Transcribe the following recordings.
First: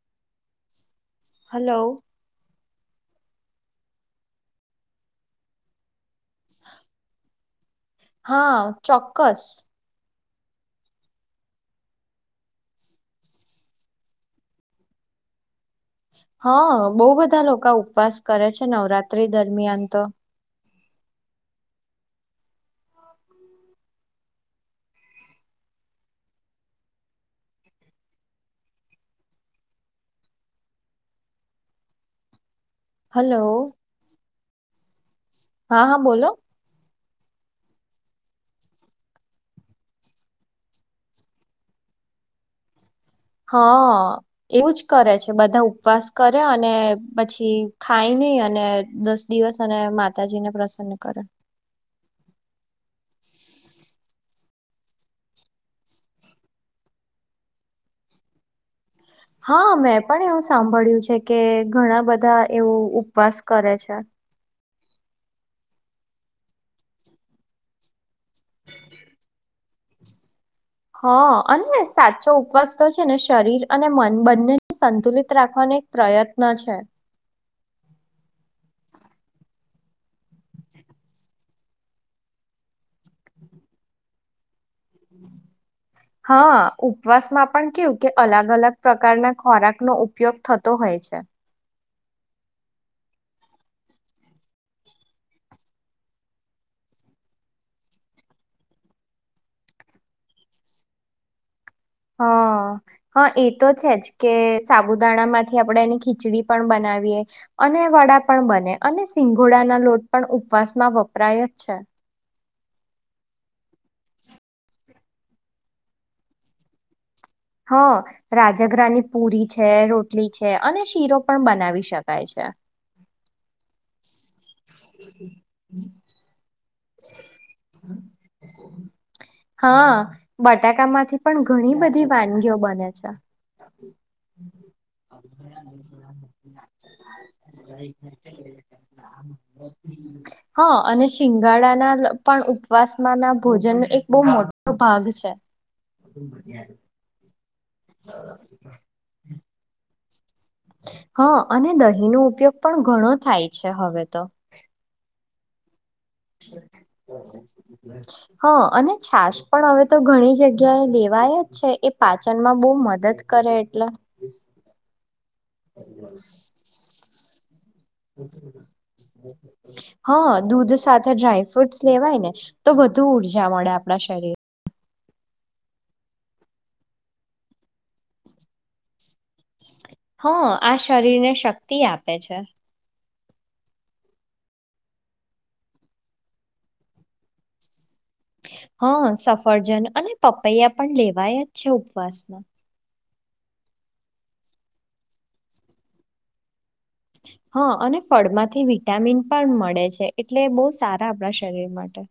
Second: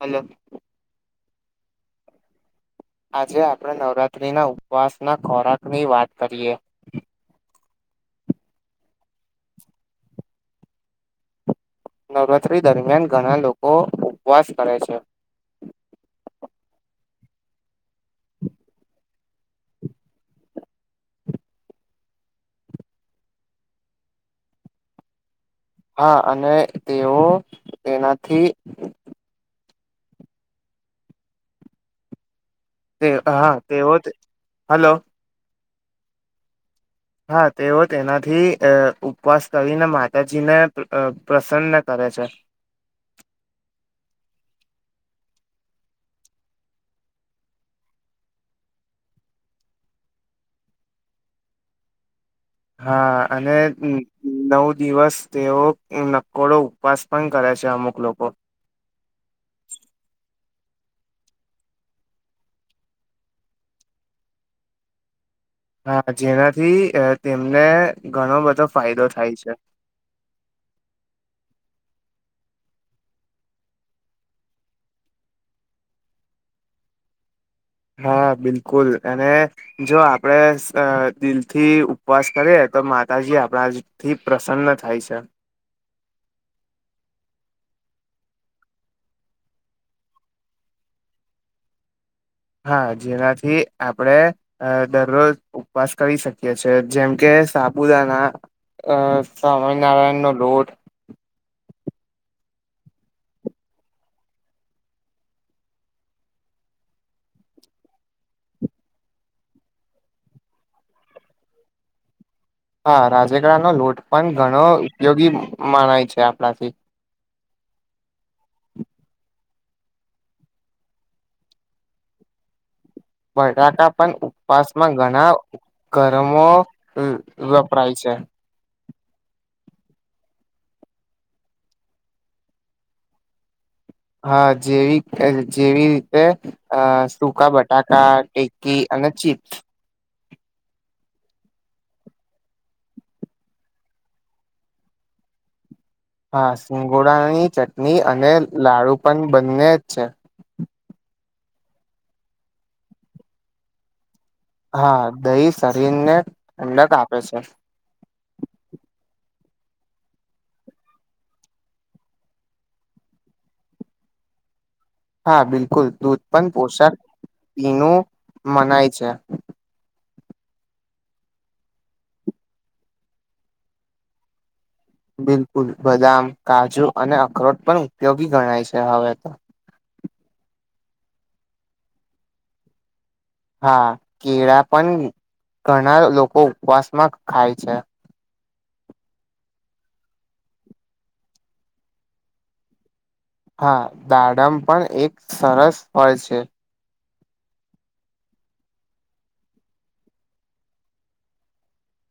Hello hello આજે આપણે નવરાત્રી ના ઉપવાસ ના ખોરાક ની વાત કરીએ હા ચોક્કસ નવરાત્રી દરમિયાન ઘણા લોકો ઉપવાસ કરે છે હા બહુ બધા લોકો ઉપવાસ કરે છે નવરાત્રી દરમિયાન તો હા અને તેઓ તેનાથી. તે હલો હા તેવો હલો હા હા બોલો હા તેઓ તેનાથી ઉપવાસ કરીને માતાજીને પ્રસન્ન કરે સાછ હા એવું જ કરે છે બધા ઉપવાસ કરે અને પછી ખાઈને નઈ અને દસ દિવસ અને માતાજીને પ્રસન્ન કરે હા અને નવ દિવસ તેઓ નકોડો ઉપવાસ પણ કરે છે અમુક લોકો હા મેં પણ એવું સાંભળ્યું છે કે ઘણા બધા એવું ઉપવાસ કરે છે હા જેનાથી તેમને ઘણો બધો ફાયદો થાય છે હ અને સાચો ઉપવાસ તો છે ને શરીર અને મન બંને સંતુલિત રાખવાની. એક પ્રયત્ન છે હા બિલકુલ અને જો આપડે દિલથી ઉપવાસ કરીએ તો માતાજી આપણા થી પ્રસન્ન થાય છે હા ઉપવાસ માં પણ કેવું કે અલગ અલગ પ્રકારના ખોરાકનોો ઉપયોગ થતો હોય છે હા જેનાથી આપડે દરરોજ ઉપવાસ કરી શકીએ છેએ જેમ કે સાપુદાના સ્વામિનારાયણ નો લોટ હ હા એ તો છે જ કે સાબુદાણા માંથી આપણેે એની ખીચડી પણ બનાવી વી અને વડા પણ બને અને સિઘોડા ના લોટ પણ ઉપવાસ માં વપરાય જ છે [inaudible] હા રાજગડા નો લોટ પણ ઘણો ઉપયોગી મણાય છે આપણાથી હ રાજઘરાની પુરી છે રોટલી છે અને શીરો પણ બનાવી શકાય છે [inaudible] બટાટા પણ ઉપવાસમાં ઘણા ગરમો હમ વપરાય છે હા બટાકા માંથી પણ ઘણી બધી વાનગીઓ બને છે હા જેવી જેવી રીતે અ સૂકા બટાકા ટેકી અને ચિપ્સ હા ગાળાના પણ ઉપવાસમાં ના ભોજનનો એક બઉ મોટો ભાગ છે હા સિંગોડાની ચટણી અને લાડુ પણ બંને જ છે હા અને દહીં નો ઉપયોગ પણ ઘણો થાય છે હવે તો હા દહી સ હ અને છાસ પણ હવે તો ઘણી જગ્યાએ દેવાય જ છે એ પાચનમાં બહુ મદદ કરે એટલે હા બિલકુલ દૂધ પણ પોશાક પીનું મનાય છે હા દૂધ સાથે ડ્રાયફ્રુટસ લેવાય ને તો વધુ ઉર્જા મળે આપણા શરીર બિલકુલ બદામ કાજુ અને અખરોટ પણ ઉપયોગી ગણાય છે હવે તો હ આ શરીરને શક્તિ આપે છે હા કેળા પણ ઘણા લોકો ઉપવાસ માં ખાય છે હા સફરજન અને પપૈયા પણ લેવાયા જ છે ઉપવાસમાં હા દાડમ પણ એક સરસ ફળ છે હા અને ફળમાંથી વિટામિન પણ મળે છે એટલે બહુ સારા આપણા શરીર માટે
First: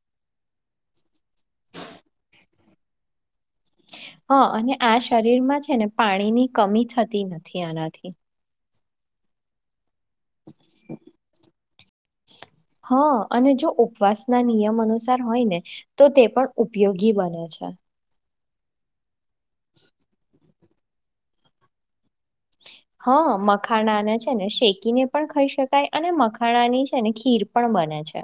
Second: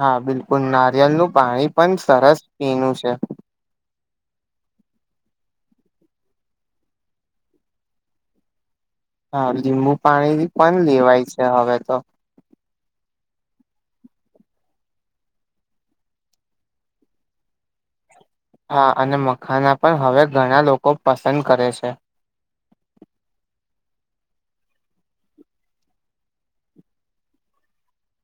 હા બિલકુલ એનું છે હા અને આ શરીરમાં છે ને પાણીની કમી થતી નથી આનાથી હા લીંબુ પાણી પણ લેવાય છે હવે તો હા અને જો ઉપવાસ ના નિયમ અનુસાર હોય ને તો તે પણ ઉપયોગી બને છે હા અને મખાના પણ હવે ઘણા લોકો પસંદ કરે છે [inaudible] હા મખાણાના છે ને શેકીને પણ ખાઈ શકાય અને મખાણાની છે ને ખીર પણ બને ને છે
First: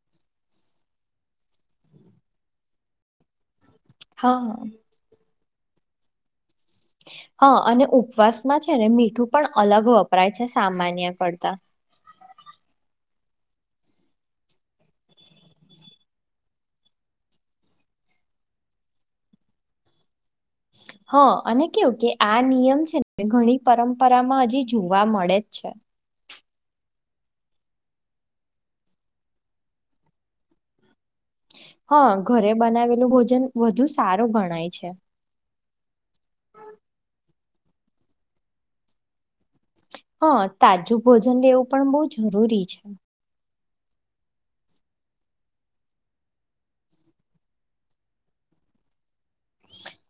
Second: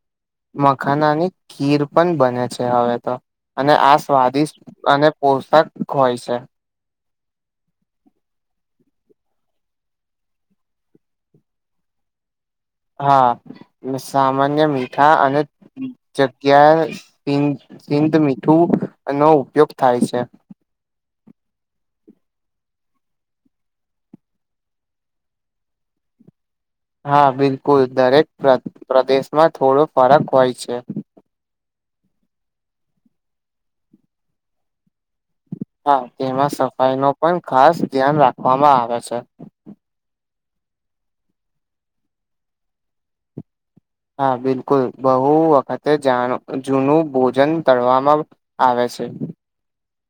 [inaudible] મખાનાની ખીર પણ બને છે હવે તો અને આ હા સ્વાદિષ્ટ અને પોશક હોય છે હા અને ઉપવાસમાં છે ને મીઠું પણ અલગ વપરાય છે સામાન્ય કરતા હા સામાન્ય મીઠા અને જગ્યાએ ઈ સિંધ મીઠું નો ઉપયોગ થાય છે હા અને કેવું કે આ નિયમ છે ને ઘણી પરંપરામાં હજી જોવા મળે જ છે હા બિલકુલ દરેક પ્ર પ્રદેશમાં થોડો ફરક હોય છે હા ઘરે બનાવેલું ભોજન વધુ સારું ગણાય છે હા તેમાં સફાઈનો પણ ખાસ ધ્યાન રાખવામાં આવે છે હા તાજું ભોજન લેવું પણ બહુ જરૂરી છે હા બિલકુલ બહુ વખતે જાણ જૂનું ભોજન તડવામાં આવે છે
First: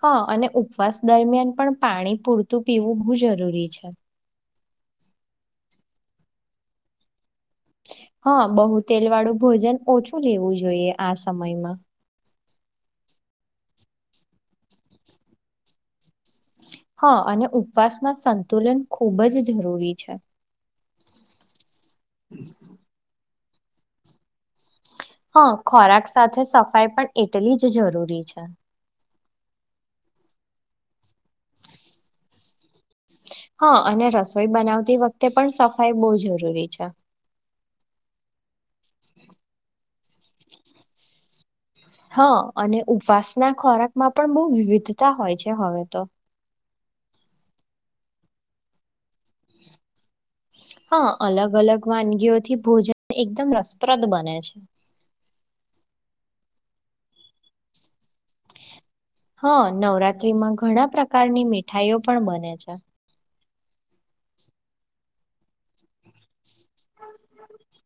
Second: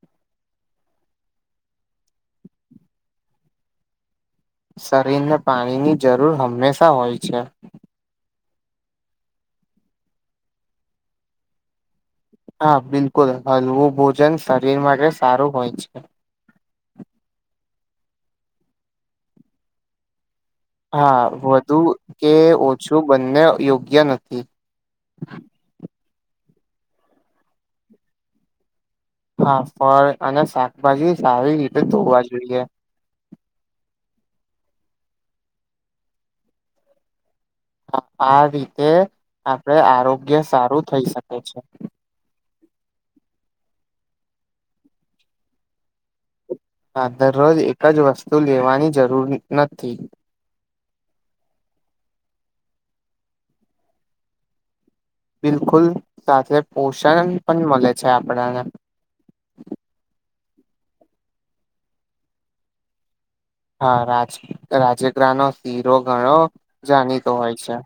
હા અને ઉપવાસ દરમિયાન પણ પાણી પૂરતું પીવું બહુ જરૂરી છે શરીર ને પાણીની જરૂર હંમેશા હોય છે હા બહુ તેલ વાળું ભોજન ઓછું લેવું જોઈએ આ સમયમાં. હા બિલકુલ હલવું ભોજન શરીર માટે સારું હોય છે. હા અને ઉપવાસમાં સંતુલન ખૂબ જ જરૂરી છે. હા વધુ કે ઓછું બંને યોગ્ય નથી. હા ખોરાક સાથે સફાઈ પણ એટલી જ જરૂરી છે. હા ફળ અને શાકભાજી સારી રીતે ધોવા જોઈએ. હા અને રસોઈ બનાવતી વખતે પણ સફાઈ બહુ જરૂરી છે. આ રીતે આપણે આરોગ્ય સારું થઈ શકે છે. હા અને ઉપવાસના ખોરાકમાં પણ બહુ વિવિધતા હોય છે હવે તો. હા દરરોજ એક જ વસ્તુ લેવાની જરૂર નથી હા અલગ અલગ વાનગીઓથી ભોજન એકદમ રસપ્રદ બને છે બિલકુલ સાથે પોષણ પણ મળે છે આપણને હા નવરાત્રીમાં ઘણા પ્રકારની મીઠાઈઓ પણ બને છે. હા રાજ રાજગરાનો સીરો ઘણો જાણીતો હોય છે.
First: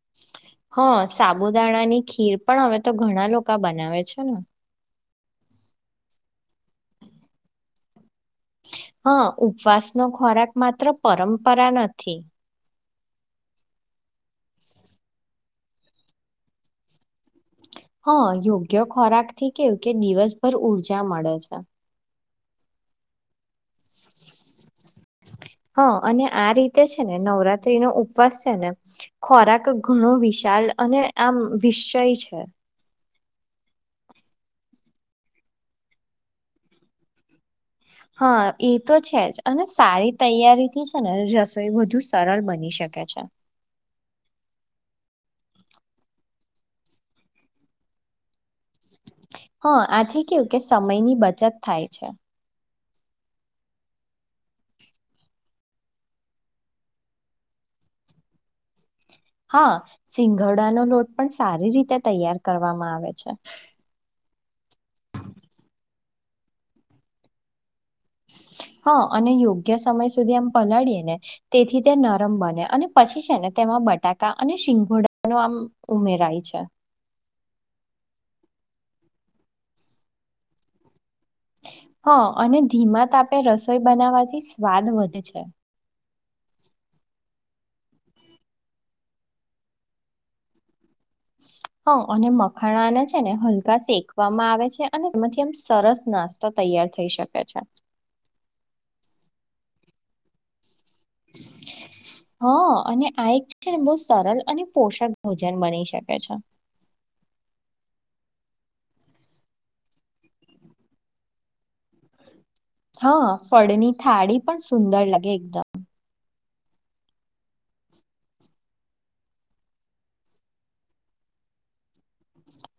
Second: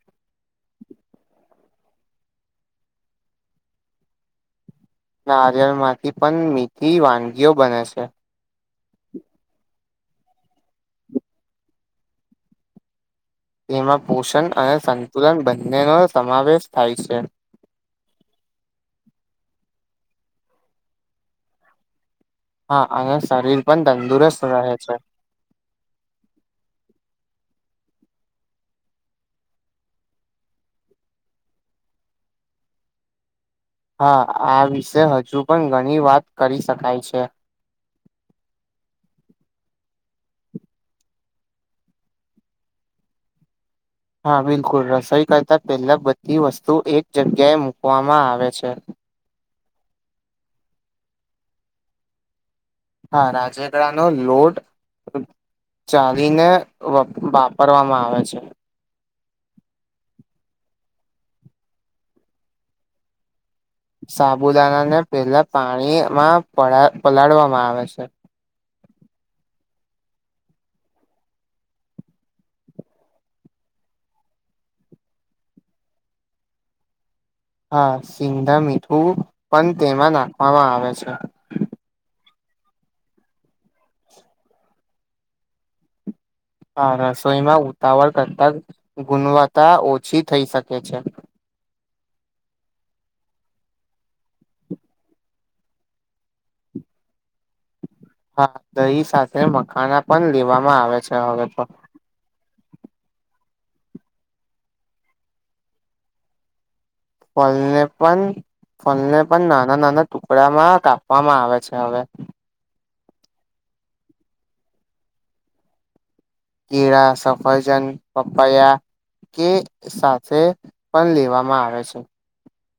હા સાબુદાણાની ખીર પણ હવે તો ઘણા લોકો બનાવે છે ને. નારિયળમાંથી પણ મીઠી વાનગીઓ બને છે. હા ઉપવાસનો ખોરાક માત્ર પરંપરા નથી તેમાં પોષણ અને સંતુલન બંનેનો સમાવેશ થાય છે હા યોગ્ય ખોરાક થી કેવું કે દિવસભર ઊર્જા મળે છે હા અને શરીર પણ તંદુરસ્ત રહે છે હા અને આ રીતે છે ને નવરાત્રી નો ઉપવાસ છે ને ખોરાક ઘણો વિશાલ અને આમ વિશ્ચય છે હા આ વિશે હજુ પણ ઘણી વાત કરી શકાય છે. હા એ તો છે જ અને સારી તૈયારી થી છે ને રસોઈ વધુ સરળ બની શકે છે. [inaudible] હા બિલકુલ રસોઈ કરતા પહેલા બધી વસ્તુ એક જગ્યાએ મુકવામાં આવે છે. હા આથી કેવું કે સમયની બચત થાય છે. હા રાજેગરાનો લોટ ચાડીને વાપરવામાં આવે છે. હા સિંગડાનો લોટ પણ સારી રીતે તૈયાર કરવામાં આવે છે. સાબુદાણાને પહેલા પાણીમાં પડા પલાળવામાં આવે છે. હા અને યોગ્ય સમય સુધી એમ પલાળીએ ને તેથી તે નરમ બને અને પછી છે ને બટાકા અને શિંગોડાનો આમ ઉમેરાય છે. હા સિંધવ મીઠું પણ તેમાં નાખવામાં આવે છે. હ અને ધીમા તાપે રસોઈ બનાવવાથી સ્વાદ વધે છે હા રસોઈમાં ઉતાવળ કરતા ગુણવત્તા ઓછી થઈ શકે છે હ અને મખાણાને છે ને હલકા શેકવામાં આવે છે અને એમાંથી આમ સરસ નાસ્તો તૈયાર થઈ શકે છે. હા દહી સાથે માખણાં પણ લેવામાં આવે છે હવે તો. હ અને આ એક છે ને બઉ સરળ અને પોષક ભોજન બની શકે છે. ફલને પણ ફલને પણ નાના-નાના ટુકડામાં કાપવામાં આવે છે. ને હવે. હા ફળની થાળી પણ સુંદર લગે એકદમ. કેળા, સફરજન, પપૈયાં. કે સાથે પણ લેવામાં આવે છે.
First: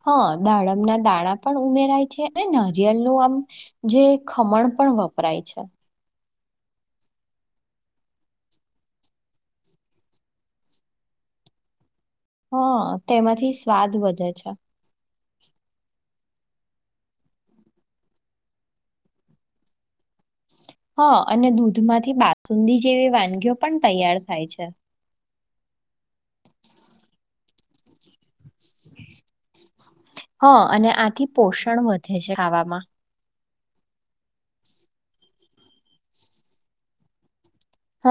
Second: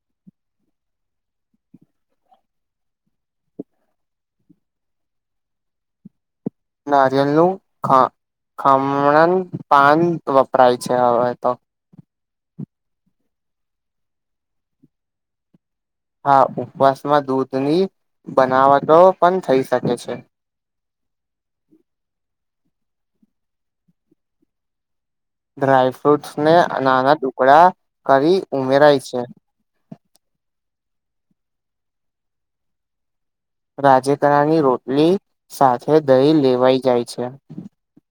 હા દાડમના દાણા પણ ઉમેરાય છે અને નારિયેળનું આમ જે ખમણ પણ વપરાય છે. નારિયેલનું ખ ખમણન પાન વપરાય છે હવે તો. હા તેમાંથી સ્વાદ વધે છે. હા ઉપવાસમાં દૂધની બનાવટો પણ થઈ શકે છે. હા અને દૂધમાંથી બાસુંદી જેવી વાનગીઓ પણ તૈયાર થાય છે. ડ્રાયફ્રૂટસ ને નાના ટુકડા કરી ઉમેરાય છે. હા અને આથી પોષણ વધે છે ખાવામાં. રાજે તરાની રોટલી સાથે દહી લેવાઈ જાય છે.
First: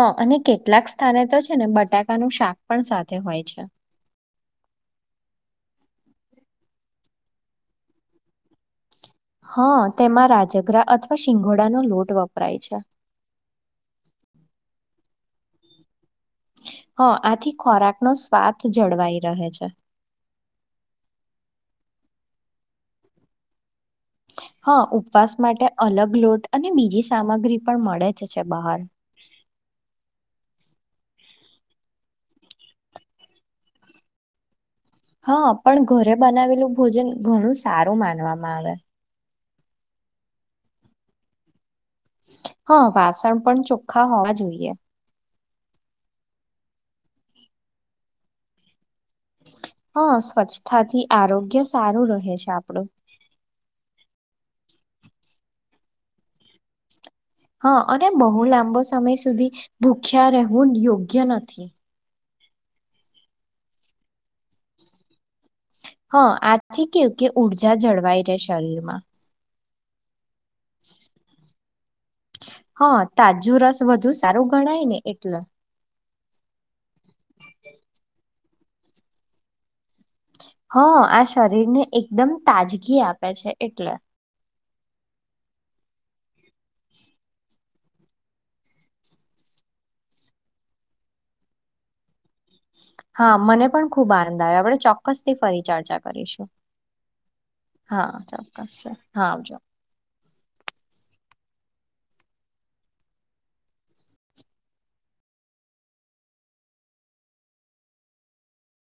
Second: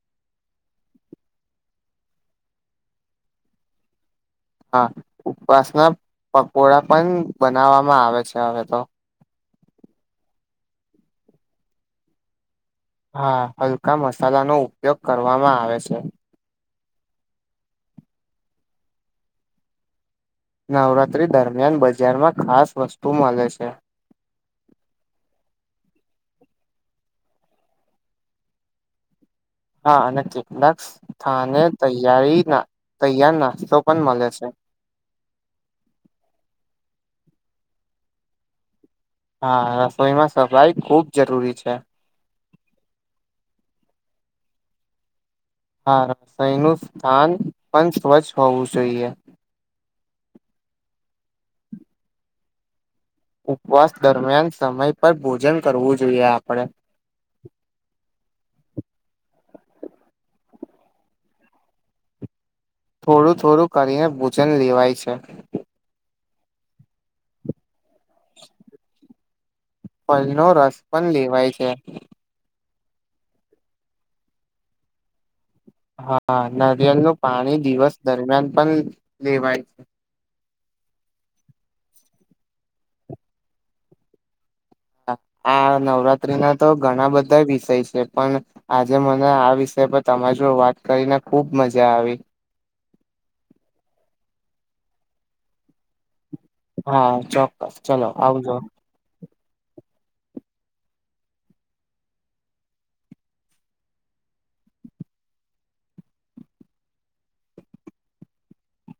હ અને કેટલાક સ્થાને તો છે ને બટાકાનું શાક પણ સાથે હોય છે. હા ઉપવાસના પકોડા પણ બનાવવામાં આવે છે હવે તો. હા તેમાં રાજગરા અથવા શિંગોડાનો લોટ વપરાય છે. હા હલકા મસાલાનો‌ ઉપયોગ કરવામાં આવે છે. હ આથી ખોરાકનો સ્વાથ જળવાઈ રહે છે. નવરાત્રી દરમિયાન બજારમાં ખાસ વસ્તુ મલે છે. હા ઉપવાસ માટે અલગ લોટ અને બીજી સામગ્રી પણ મળે જ છે બહાર. હા અને કેટલાક સ્થાને તૈયારીના તૈયાર નાસ્તો પણ મલે છે. હા પણ ઘરે બનાવેલું ભોજન ઘણું સારું માનવામાં આવે. હા રસોઈમાં સફાઈ ખુબ જરૂરી છે. હા વાસણ પણ ચોખ્ખા હોવા જોઈએ. હા સનું સ્થાન પણ સ્વચ્છ હોવું જોઈએ. હા સ્વચ્છતાથી આરોગ્ય સારું રહે છે આપણું ઉપવાસ દરમિયાન સમય પર ભોજન કરવું જોઈએ આપણેે હા અને બહુ લાંબો સમય સુધી ભૂખ્યા રહેવું યોગ્ય નથી. થોડું થોડું કરીને ભોજન લેવાય છે. હા આજથી કેવું કે ઉર્જા જળવાઈ રહેે શરીરમાં ફલનો રસ પણ લેવાય છે. હા તાજું રસ વધુ સારું ગણાય ને એટલે હા નારિયળ નું પાણી દિવસ દરમિયાન પણ લેવાય હા આ શરીરને એકદમ તાજગી આપે છે એટલે આ નવરાત્રીના તો ઘણા બધા વિષય છે પણ આજે મને આ વિષય પર તમારી જો વાત કરીને ખુબ મજા આવી. હા મને પણ ખુબ આનંદ આવ્યો આપણે ચોક્કસ થી ફરી ચર્ચા કરીશું. હા ચોક્કસ ચલો હા આવજો ચોક્કસ છે હા આવજો